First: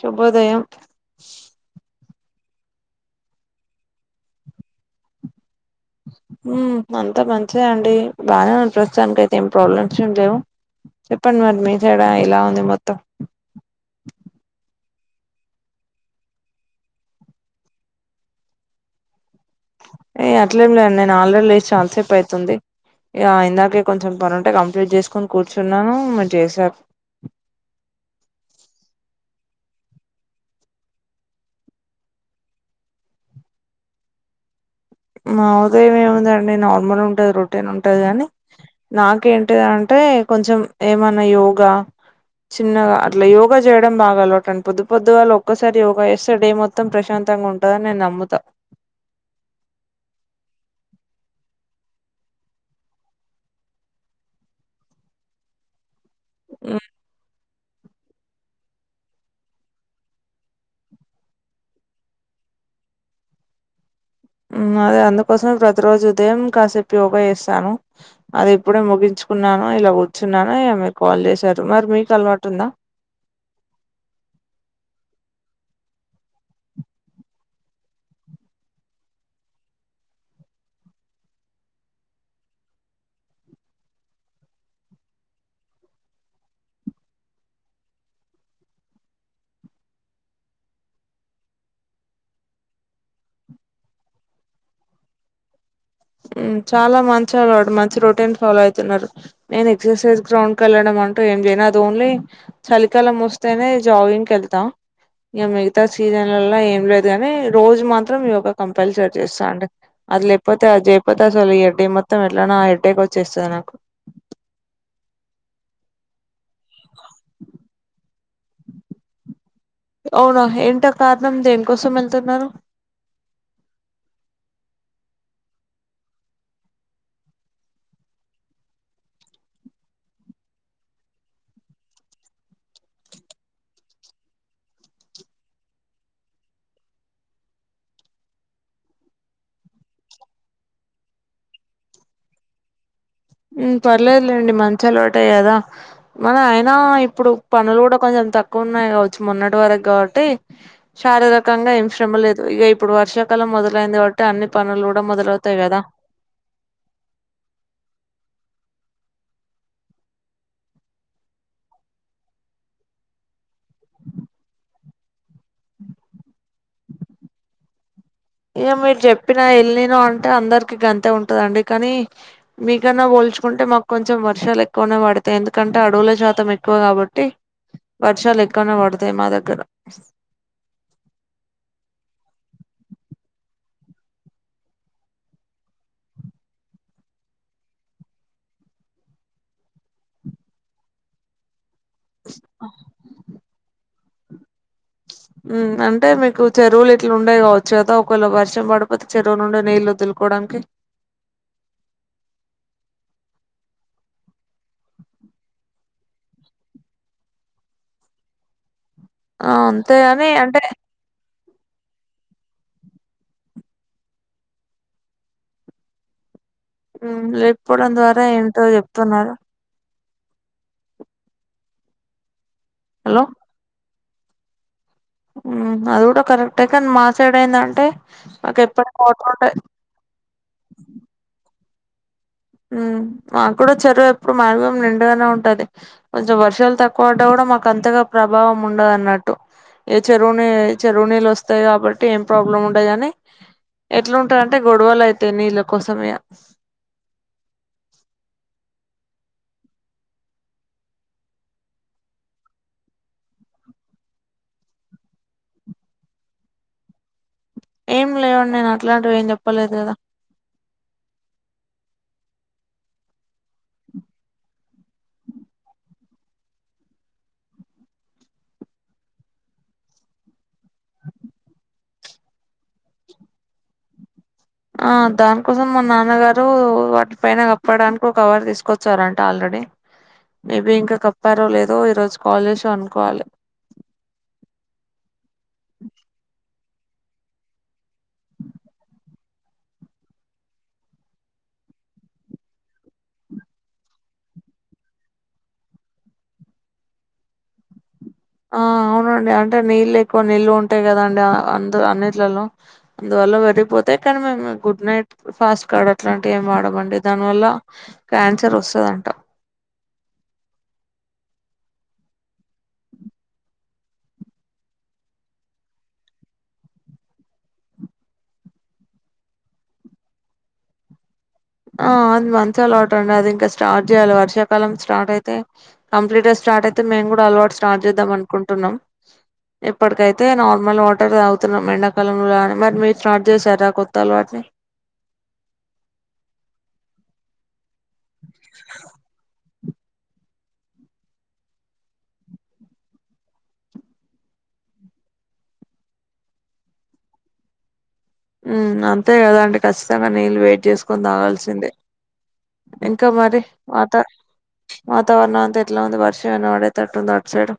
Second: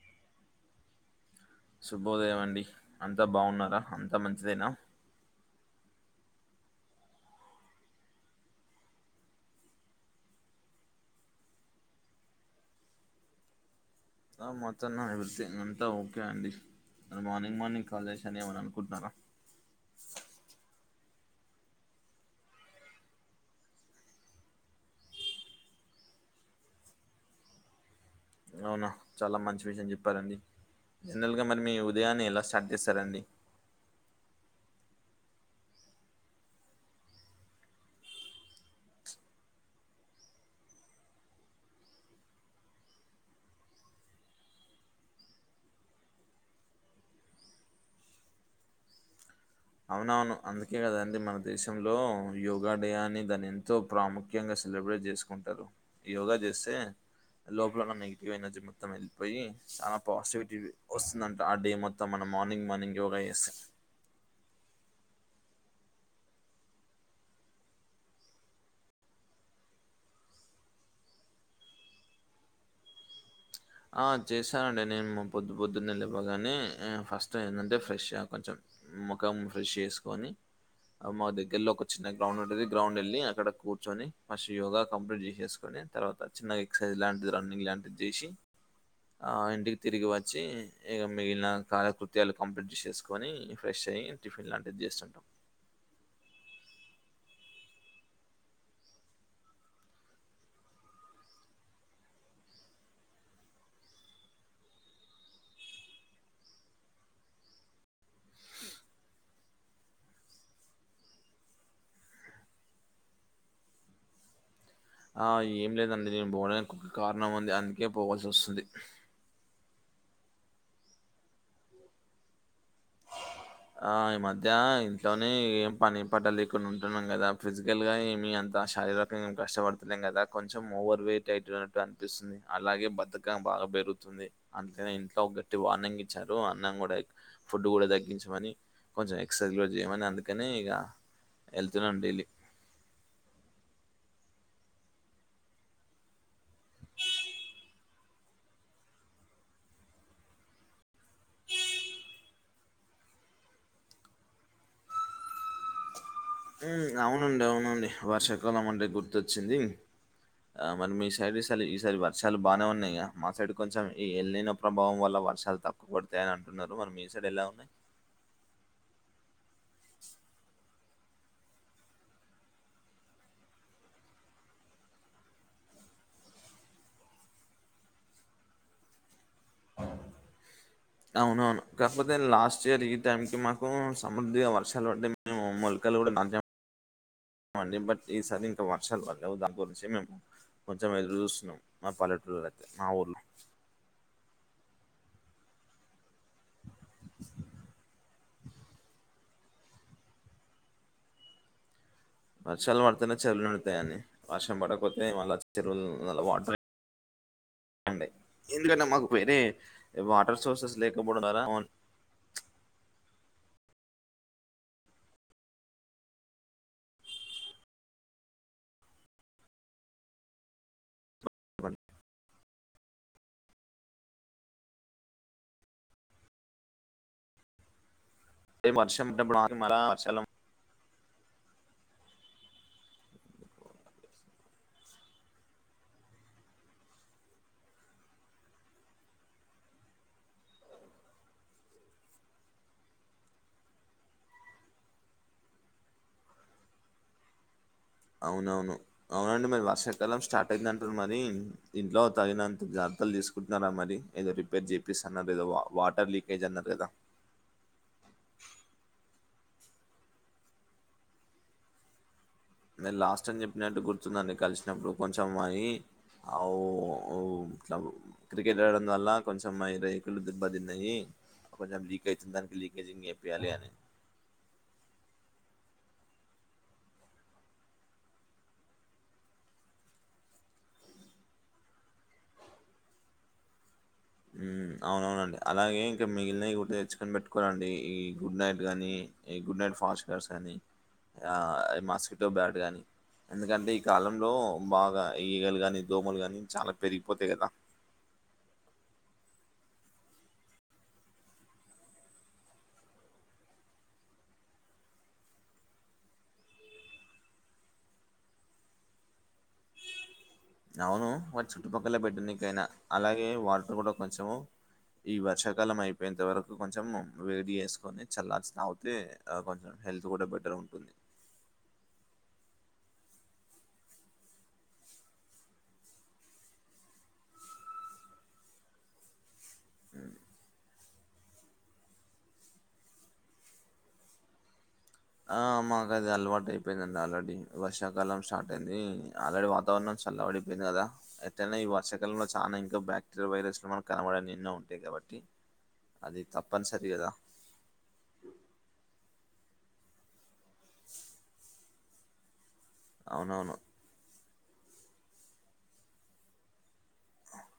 శుభోదయం శుభోదయం అండి అంతా బాగున్నారా అంతా మంచిదేనా మ్ అంతా మంచిదే అండి బాగానే ఉన్ ప్రస్తుతానికి అయితే ఏం ప్రాబ్లమ్స్ ఏం లేవు చెప్పండి మరి మీ సైడ్ అ ఏలా ఉంది మొత్తం ఆ మొత్తం నాకు తెలిసి అంత ఓకే అండి మార్నింగ్ మార్నింగ్ కాల్ చేశా అని ఏమన్న అనుకుంటున్నారా ఏ అట్లేం లేండి నేను ఆల్రెడీ లేసి చాలాసేపు అవుతుంది ఇగ ఇందాకే కొంచెం పనుంటే కంప్లీట్ చేసుకొని కూర్చున్నాను మేర్ చేసారు అవునా చాలా మంచి విషయం చెప్పారండి జనరల్ గా మరి మీ ఉదయాన్ని ఎలా స్టార్ట్ చేస్తారండి మా ఉదయం ఏేముందండి నార్మల్ ఉంటది రొటీన్ ఉంటది గాని నాకేంటిది అంటే ంటే కొంచం ఏమన్న యోగా చిన్నగా అట్లా యోగా చేయడం బాగా అలవాటండి పొద్దు పొద్దు గల ఒక్కసారి యోగా చేస్తే డే మొత్తం ప్రశాం తంగా ఉంటదని నేను నమ్ముతా అవునవును అందుకే కదండి మన దేశంలో యోగా డే అని దాని ఎంతో ప్రాముఖ్యంగా సెలబ్రేట్ చేసుకుంటారు యోగా చేస్తే లోపలన్న నెగిటివ్ ఎనర్జీ మొత్తం వెళ్ళిపోయి చాలా పాజిటివిటీ వస్తుందంట ఆ డే మొత్తం మనం మార్నింగ్ మార్నింగ్ యోగా చేస్తే మ్ అదే అందుకోసమే ప్రతి రోజు ఉదయం కాసేపు యోగా చేస్తాను అది ఇప్పుడే ముగించుకున్నా ఇలా కూర్చున్నా ఇగ మీరు కాల్ చేశారు మరి మీకు అలవాటు ఉందా అ చేస్తనండి నేను పొద్దు పొద్దున్నే లేవగానే ఫస్ట్ ఏంటంటే ఫ్రెష్గా కొంచెం ముఖం ఫ్రెష్ చేసుకొని మా దగ్గర్లో ఒక చిన్న గ్రౌండ్ ఉంటుది గ్రౌండ్ వెళ్ళి అక్కడ కూర్చొని ఫస్ట్ యోగా కంప్లీట్ చేసేసుకోని తర్వాత చిన్నగా ఎక్సర్సైజ్ లాంటిది రన్నింగ్ లాంటిది చేసి ఆ ఇంటికి తిరిగి వచ్చి ఇగ మిగిలిన కాలకృత్యాలు కంప్లీట్ చేసుకొని ఫ్రెష్ అయ్యి టిఫిన్ లాంటిది చేస్తుంటాం మ్ చాలా మంచి వాడు మంచి రొటీన్ ఫాలో అవుతున్నారు నేను ఎక్సర్సైజ్ గ్రౌండ్ కేళ్ళడం అ ంటు ఏం చేయను అది ఓన్లీ చలికాలం వస్తేనే జాగింగ్కి వెళ్తా ఇగ మిగతా సీజన్లల ఏం లేదు గాని రోజు మత్రం యో కంపల్సరీ చేస్తా అండి అది లేకపోతే అది చే కాకపోతే అసలు ఇగ డే మొత్తం ఎట్లనో హెడేక్ వచ్చేస్తది నాకు ఆ ఏం లేదు అండి నేను పోవడానికి ఒక కారణం ఉంది అందుకే పోవల్సి వస్తుంది అవునా ఏంటి అ కారణం దేనికోసం వెళ్తున్నారు ఆ ఈ మధ్య ఇంట్లోనే ఏం పని పట లేకుండా ఉంటున్నాం కదా ఫిజికల్ గా ఏమి అం శారీరకంగాం కష్టపడతులే కదా కొంచెం ఓవర్ వయిట్ అయిన్నట్టు అనిపిస్తుంది అలాగే బద్దకం బా బా పెరుగుతుంది అంటనే ఇంట్లో ఒక గట్టి వార్నింగ్ ఇచ్చారు అన్నం కూడా ఫుడ్ కూడా తగ్గించ ని కొంచెం ఎక్ససైజ్ చేయమని అందుకనే ఇగా వెళ్తున్న డైలీ పర్లేదులేండి మంచాలువాటే కదా మనం అయినా ఇప్పుడు పనులు కూడా కొంచెం తక్కువ ఉన్నాయి కావచ్చు మొటి వరకు కాబట్టి శారీరకంగా ఏం శ్రమ లేదు ఇక ఇప్పుడు వర్ష కాలం మొదలైంది కాబట్టి అన్ని పనులు కూడా మొదలవుతాయి కదా అవునండి అవునండి వర్షాకాలం అంటే గుర్తొచ్చింది ఆ మరి మీ సైడ్ స ఈ సారి వర్షాలు బాగానే ఉన్నాయియా మా సైడ్ కొంచెం ఈ ఎలరైన ప్రభావం వల్ల వర్షాలు తక్కువ పడతాయని అంటున్నారు మరి మీ సైడ్ ఎలా ఉన్నాయి ఇక మీరు చెప్పినా వెళ్ళను అంటే అందరి అంతే ఉంటదండి కానీ మీకన్నా పోల్చుకుంటే మాకు కొంచెం వర్షాలు ఎక్కువనే పడతాయి ఎందుకంటే అంటే అడవుల శాతం ఎక్కువ కాబట్టి వర్షాలు ఎక్కువనే పడతాయి మా దగ్గర అవునవును కాకపోతే లాస్ట్ ఇయర్ ఈ టైం కి మాకు సమృద్ధిగా వర్షాలు పడ్ మేము మూలు కూడా [unintelligible] మందిని బట్టి ఈసారి ఇంకా వర్షాలు పడలేవు దాని గురించి మేము కొంచెం ఎదురు చూస్తున్నాం మా పల్లెటూరువాళ్ల తే మా ఊర్లో ఉం అంటే మీకు చెరువులు ఇట్లా ఉండేయి కావచ్చు కదా ఒకవేళ వర్షం పడిపోతే చెరువు నుండే నీళ్లు వదులు కోవడానికి [inaudible] వర్షాలు పడుతనే చెరువులు నిండు తాయియని వర్షం పడకపోతే మళ్ళ చెరువులు వాటర్ అండి ఎందుకంటే మాకు వేరే ఆ అంతేగాని వాటర్ అంటే సోర్సెస్ లేకపోవడం ద్వారా ఒ ఉ లేకపోవడం ద్వారా ఏంటో చెప్తున్నారు‌ [inaudible] హలో అది కూడా కరెక్టే కానీ మాసాడైందంటే ఏ వర్షం పడ్డప్పుడు మరాల వర్షాల ఉం మకుడా చెరువు ఎప్పుడు మాక్సిమం నిండగానే ఉంటది కొంచెం వర్షాలు తక్కువ వడ్డ కూడా మాకు అంతగా ప్రభావం ఉండదన్నట్టు ఏ చెరువుని చెరువు నీళ్ళు వస్తాయి కాబట్టి ఏం ప్రాబ్లం ఉండదు కాని ఎట్లుంటది అంటే గొడవలు అయితేయి నీళ్ళ కోసం ఇగా అవునవును అవునండి మరి వర్షాకాలం స్టార్ట్ అయిందంటారు మరి ఇంట్లో తగినంత జాగ్రత బట్టలు తీసుకుంటున్నారా మరి ఏదో రిపేర్ చేపిస్త అన్నారు ఏదో వాటర్ లీకేజ్ అన్నారు కదా ఏం లేవండి నేను అట్లాంటివి ఏం చెప్పలేదు కదా నేను లాస్ట్ టైం చెప్పినట్టు గుర్తుందండి కలిసినప్పుడు కొంచెం మాయి అవ్ అవ్ఇట్లా క్రికెట్ ఆడడం వల్ల కొంచెం రేకులు దిబ్బతిన్నాయి కొంచెం లీకేజి ఉంది దానికి లీకేజీ చేపియలని ఆ దానికోసం మా నాన్నగారు వాటి పైన కప్పడానికి ఒక కవర్ తీసుకొచ్చారంట ఆల్రెడీ మేబి ఇంకా కప్పారో లేదో ఈ రోజు కాల్ చేసి కనుక్కోవాలి ఉ అవునవునండి అలాగే ఇంకా మిగిలినవి గుర్తు తెచ్చుకని పెట్టుకోవాలండి ఈ గుడ్ నైట్ గాని ఈ గుడ్ నైట్ ఫాస్ట్ కార్డు కాని ఆ మాస్కిటో బ్యాట్ గాని ఎందుకంటే ఈ కాలంలో బాగా ఈగలు గాని దోమలు గాని చాలా పెరిగిపోతాయి కదా [unintelligible] ఆ అవునండి అంటే నీళ్లు ఎక్కువ నిలువ ఉంటాయి కదండి అందు అన్నింటిలలో అందువల్ల వెరిగిపోతే అ కాని మేము గుడ్ నైట్ ఫాస్ట్ కార్డ్ అట్లాంటివి ఎం వాడమండి దాని వల్ల క్యాన్సర్ వస్తుందం టా [inaudible] అవును వారి చుట్టుపక్కల పెట్టినికైనా అలాగే వాటర్ కూడా కొంచెం ఈ వర్షాకాలం అయిపోయేంత వరకు కొంచెం వేడి చేసుకొని చల్లార్చి తాగుతే ఆ కొంచెం హెల్త్ కూడా బెటర్ ఉంటుంది ఆ అది మంచి అలవాటు అండి అది ఇంకా స్టార్ట్ చేయాలి వర్షాకాలం స్టార్ట్ అయితే కంప్లీట్గా స్టార్ట్ అయితే మేం కూడా అలవాటు స్టార్ట్ చేద్దాం అనుకుంటున్నాం ఇప్పటికైతే నార్మల్ టర్ తాగుతున్నాం ఎండాకాల కద అని మరి మీరు స్టార్ట్ చేసారా కొత్త అలవాటు ని ఆ మాకు అది అలవాటు అయిపోయిందండి ఆల్రెడీ వర్షాకాలం స్టార్ట్ అయింది ఆల్రెడీ వ వాతావరం చల్లబడిపోయింది కదా ఎట్రైన నా ఈ వర్షకాలంలో చాలా ఇంకా బ్యాక్టీరియా వైరస్ మనకు కనబడనివి ఎన్నో ఉం టాయి కాబట్టి అది తప్పనిసరి కదా మ్ అంతే కదా అండి ఖచ్చితంగా నీళ్ళు వేడి చేసుకొని తాగాల్సిందే ఇంకా మరి అవునవును. వాటర్ వాతావరణం అంత ఎట్లనో వర్షం ఏమైన పడేటట్టు ఉందా అటు సైడు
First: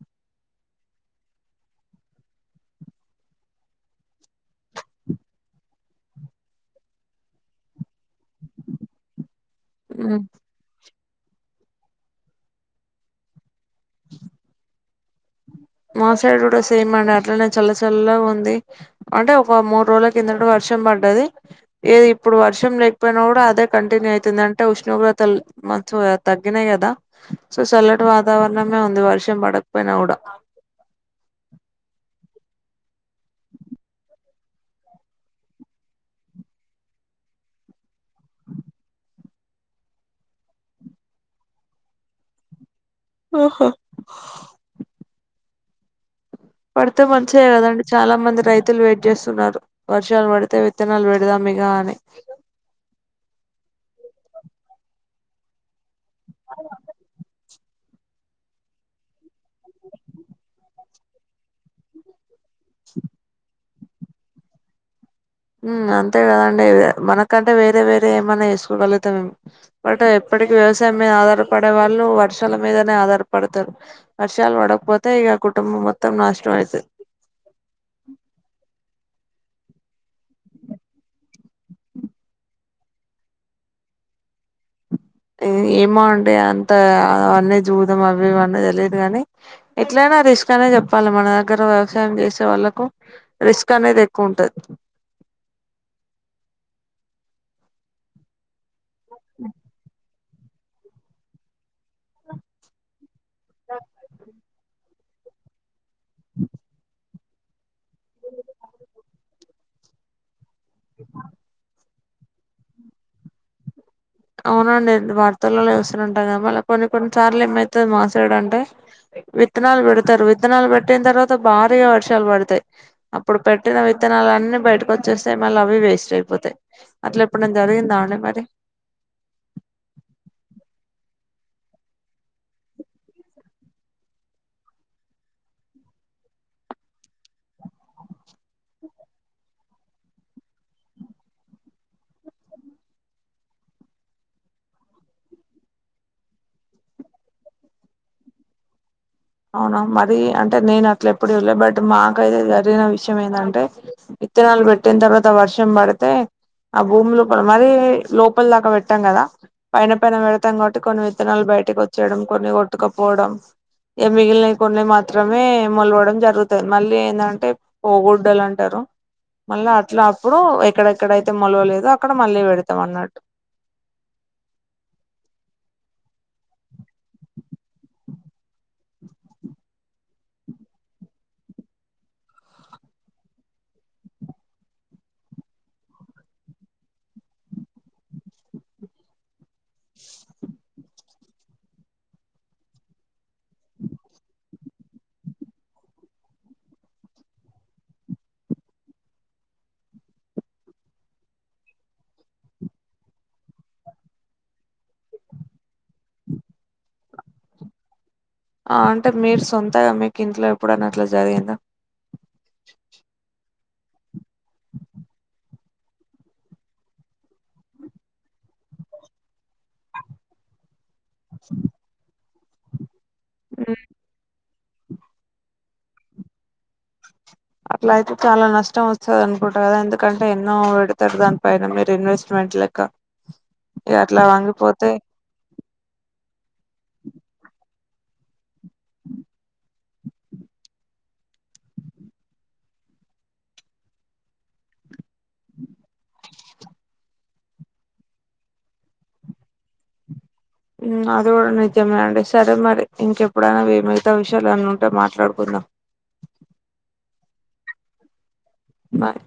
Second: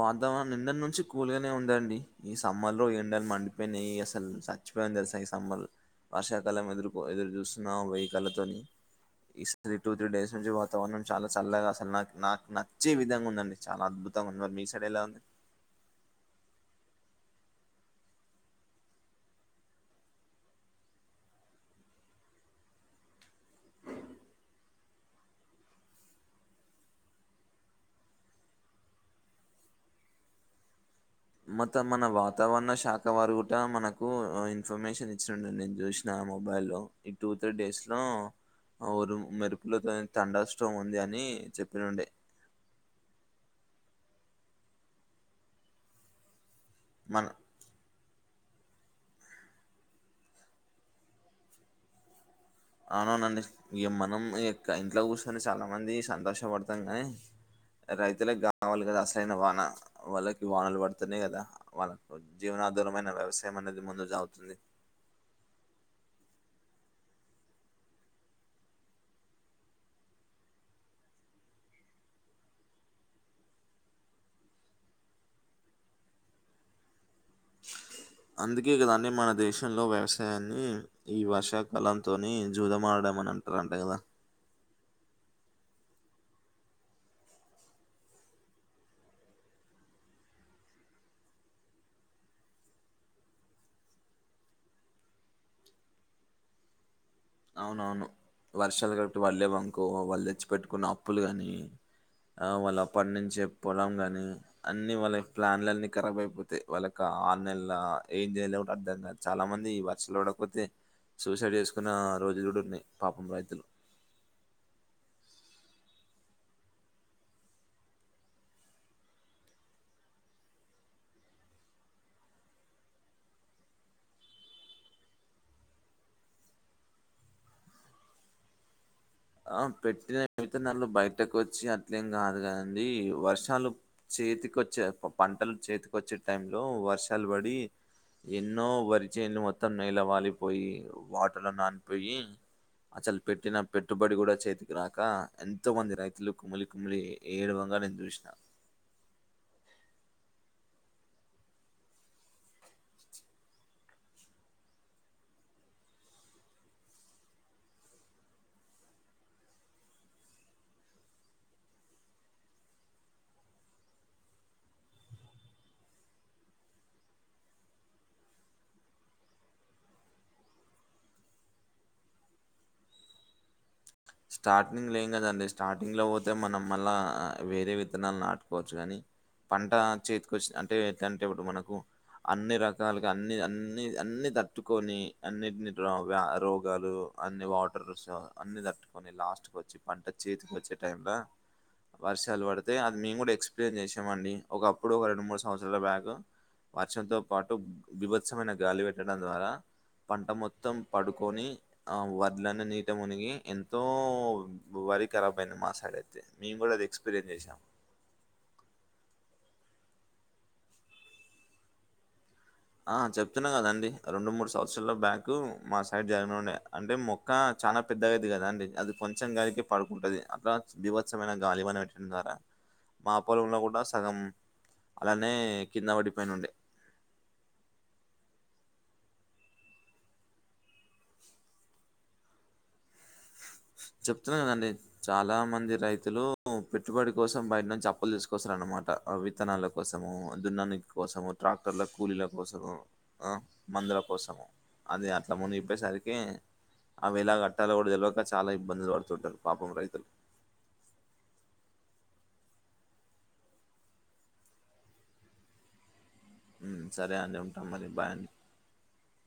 వాతావరణం నిన్నటి నుంచి కూల్గానే ఉందండి ఈ సమ్మర్ లో ఎండలు మండిపోయినాయి అసలు ఇచ్చిపోఇంది తెలుస ఈ సమ్మర్ వర్షాకాలం ఎదుర్ ఎదురు చూస్తున్నా గల్లా తోని ఇ త్రీ ఉమ్ డేస్ నుంచి వాతావరణం చాలా చల్లగా అసలు నాకు నాకు నచ్చే విధంగా ఉందండి చాలా అద్భుతంగా ఉంది మీ సైడ్ ఎలా ఉంది మా సైడ్ కూడా సేమ్ అండి అట్లనే చల్ల చల్లగా ఉంది అంటే ఒక మూడు రోజుల కిందట వర్షం వర్షం పడ్డది ఇది ఇప్పుడు వర్షం లేకపోయినా కూడా అదే కంటిన్యూ అవుతుంది అంటే ఉష్ణోగ్రతలు మంచు తగ్గినాయి కదా సో చల్లటి వాతావరణమే ఉంది వర్షం పడకపోయినా కూడా మొత్తం మన వాతావరణ శాఖ వారు కూడా మనకు ఇన్ఫర్మేషన్ ఇచ్చినుండి నేను చూసినా మొబైల్ లో ఈ టూ త్రీ డేస్ లో ఆ ఉరు మెరుపులతో తండాష్టం ఉంది అని చెప్పేది ఉండే ఆహా పడితే మన మంచిదే కదండి చాలా మంది రైతులు వెయిట్ చేస్తున్నారు వర్షాలు పడితే విత్తనాలు పెడుదాం ఇగా అని అవునవునండి ఇగ మనం ఇంట్లో కూర్చొని చాలా మంది సంతోష పడుతం గని రైతులకు కావలి కదా అసలైన వాన వాళ్ళకి వానాలు పడుతనే కదా వాళ్ళ కు జీవనా దరమైన వ్యవసాయం అనేది ముందుకు సాగుతుంది మ్ అంతే కదండి మనకంటే వేరే వేరే ఏమన్నా వేసుకోగలుగుతాం మేము బట్ ఎప్పు ప్పటికి వ్యవసాయం మీద ఆధారపడే వాళ్ళు వర్షాల మీదనే ఆధారపడతారు వర్షాలు పడకపోతే ఇగ కుటుంబం మొత్తం నాషనం అయితది అందుకే కదండీ మన దేశ్ శంలో వ్యవసాయాన్ని ఈ వర్షాకాలంతోని జూదమారడం అని అంటారంట కదా మ్ ఏమొ అండి అంత అ అన్నీ చూదాం అవిే ఇవన్నీ తెలియదు కానీ ఎట్లా రిస్క్ అనే చెప్పాలి మన దగ్గర వ్యవసాయం చేసే వాళ్ళలకు రిస్క్ అనేది ఎక్కువ ఉంటది అవునవును వర్షాలు కాబట్టి వాళ్లేే వంకు వాళ్ళే పెట్టుకున్న అప్పులు గాని ఆ వాళ్ళ పండించే పొలం గాని అన్నిీ వాళ్ళయి ప్లాన్ లన్నీ ఖరాబ్ అయిపోతాయి వాళ్ళకి ఆన్లైన్ ల ఏం చేయలేరు కాబట్టి అర్ధం కాదు చాలా మంది వర్షలు పడకపోతే సూసైడ్ చేస్ ఇస్తున్న రోజులు ఉన్నాయి పాపం రైతులు అవునండి వార్తల్లో చూస్తు ఉంటా క మళ్ళీ కొన్ని కొన్ని సార్లు ఏమైతే మాసైడంటే విత్తనాలు పెడతారు. విత్తనాలు పెట్టిన తర్వాత భారీగా వర్షాలు పడతాయి అప్పుడు పెట్టిన వి త్తనాలన్నీ బయటకు వచ్చేస్తే మళ్ళీ అవి వేస్ట్ అయిపోతాయి. అట్లా ఎప్పుడై జరిగిందావుండి మరి? ఆ పెట్టిన విత్తనాలు బయటకు వచ్చి అట్లేం కాదు కదండి వర్షాలు చి చేతికొచ్చే పంటలు చేతికొచ్చే టైంలో వర్షాలు పడి ఎన్నో వరి చేలు మొత్తం నేల వాలిపోయి వాటలో నానిపోయి అ చల్ పెట్టి నా పెట్ ట్టుబడి కూడా చేతికి రాక ఎంతో మంది రైతులు కుమిలి కుమిలి ఏడువంగా నేను చూసిన అవునా మర అంటే నేను అట్ల ఎప్పుడ వెళ్లే బట్ మాకైతే జరిగిన విషయం ఏందంటే ఇత్నాలు పెట్టిన తర్వాత వర్షం మడితే ఆ భూమి లోపల మరి లోపల దాకా పెట్టాం కదా పైన పైన పెడతాం కాబట్టి కొన్ని విత్తనాలు బ బయటకి వచ్చేడం, కొన్ని కొట్టుకపోవడం ఏ మిగిలినవి కొన్ని మాత్రమే మొలవడం జరుగుతుంది. మళ్ళీ ఏంటంటే పోగుడ్డలు అంటారు. మళ్ళీ అట్లా అప్పుడు ఎక్కడెక్కడయితే మొలవలేదు అక్కడ మళ్ళీ పెడతాం అన్నట్టు స్టార్టింగ్ లో ఏం కదండి స్టార్టింగ్ లో పోతే మనం మళ్ళా వేరే విత్తనాలు నాటుకోవచ్చు కానీ పంట చేతికి వచ్చి అంటే ఎంటే ఇప్పుడు మనకు అన్ని రకాలుగా అన్ని అన్ని అన్ని తట్టుకొని అన్నిటి రోగ రోగాలు అన్ని వాటర్ లుస్సో అన్ని తట్టుకొని లాస్ట్ క వచ్చి పంట చేతికి వచ్చే టై ల వర్షాలు పడితే అన్ని ము ఎక్స్ప్లేెయిన్ చేసామండి ఒకప్పుడు ఒక రెండు మూడు సంవత్సరాల బ్యాక్ వర్షంతో పాటు విభత్సమైన గాలి పెట్టడం ద్వారా పంట మొత్తం పడుకొని ఆ వరలనే నీట మునిగి ఎం తో వారీ కరాబ్ అయింది మా సైడ అయితే మేము కూడా అది ఎక్స్పీరియన్స్ చేసాము. ఆ అంటే మీరు సొంతగా మీకు ఇంట్లో ఎప్పుడనా అట్లా జరిగిందా? ఆ చెప్తున్నా కదండి రెండు మూడు సంవత్సరాాల బ్యాకు మా సైడ్ జరగండే అంటే మొక్క చాలా పెద్దగాయిద్ధి కదా అండి అది వచ్చిన గాలికి పడుకుంటది. అట్లా దీవత్సమైన గాలి వానలికి గన్ గాదా మా పొలంలో హ్మ్. కూడా సగం అలానే కింద వడి పైనుండే అట్లా అయితే చాలా నష్టం వస్తుంది అనుకుంటు కదా ఎందుకంటే ఎన్నో పెడతారు దానిపైన మీరు ఇన్వెస్ట్మెంట్. అట్లక్క చెప్తున్నా కదండి చాలా మంది రైతులు పెట్టుబడి కోసం బయట నుంచి అప్పులు తీసుకు కోసరు అనమాట విత్తనాల కోసము దున్నన్ని కోసము ట్రాక్టర్ల కూలీల కోసము ఆ మందుల కోసము అది అట్లా ముందు ఇప్పేసరి అకే ఆ విలా గట్టాలు కూడా తెలివక చాలా ఇబ్బందులు పడుతుంటారు పాపం రైతులు అది కూడా నిజమే అండి సరే మరి ఇంకెప్పుడైనా మి మిగతా విషయాలున్న ఉంటే మాట్లాడుకుందాం. సరే అండి ఉంటాం మరి బాయ్ అండి నాయ్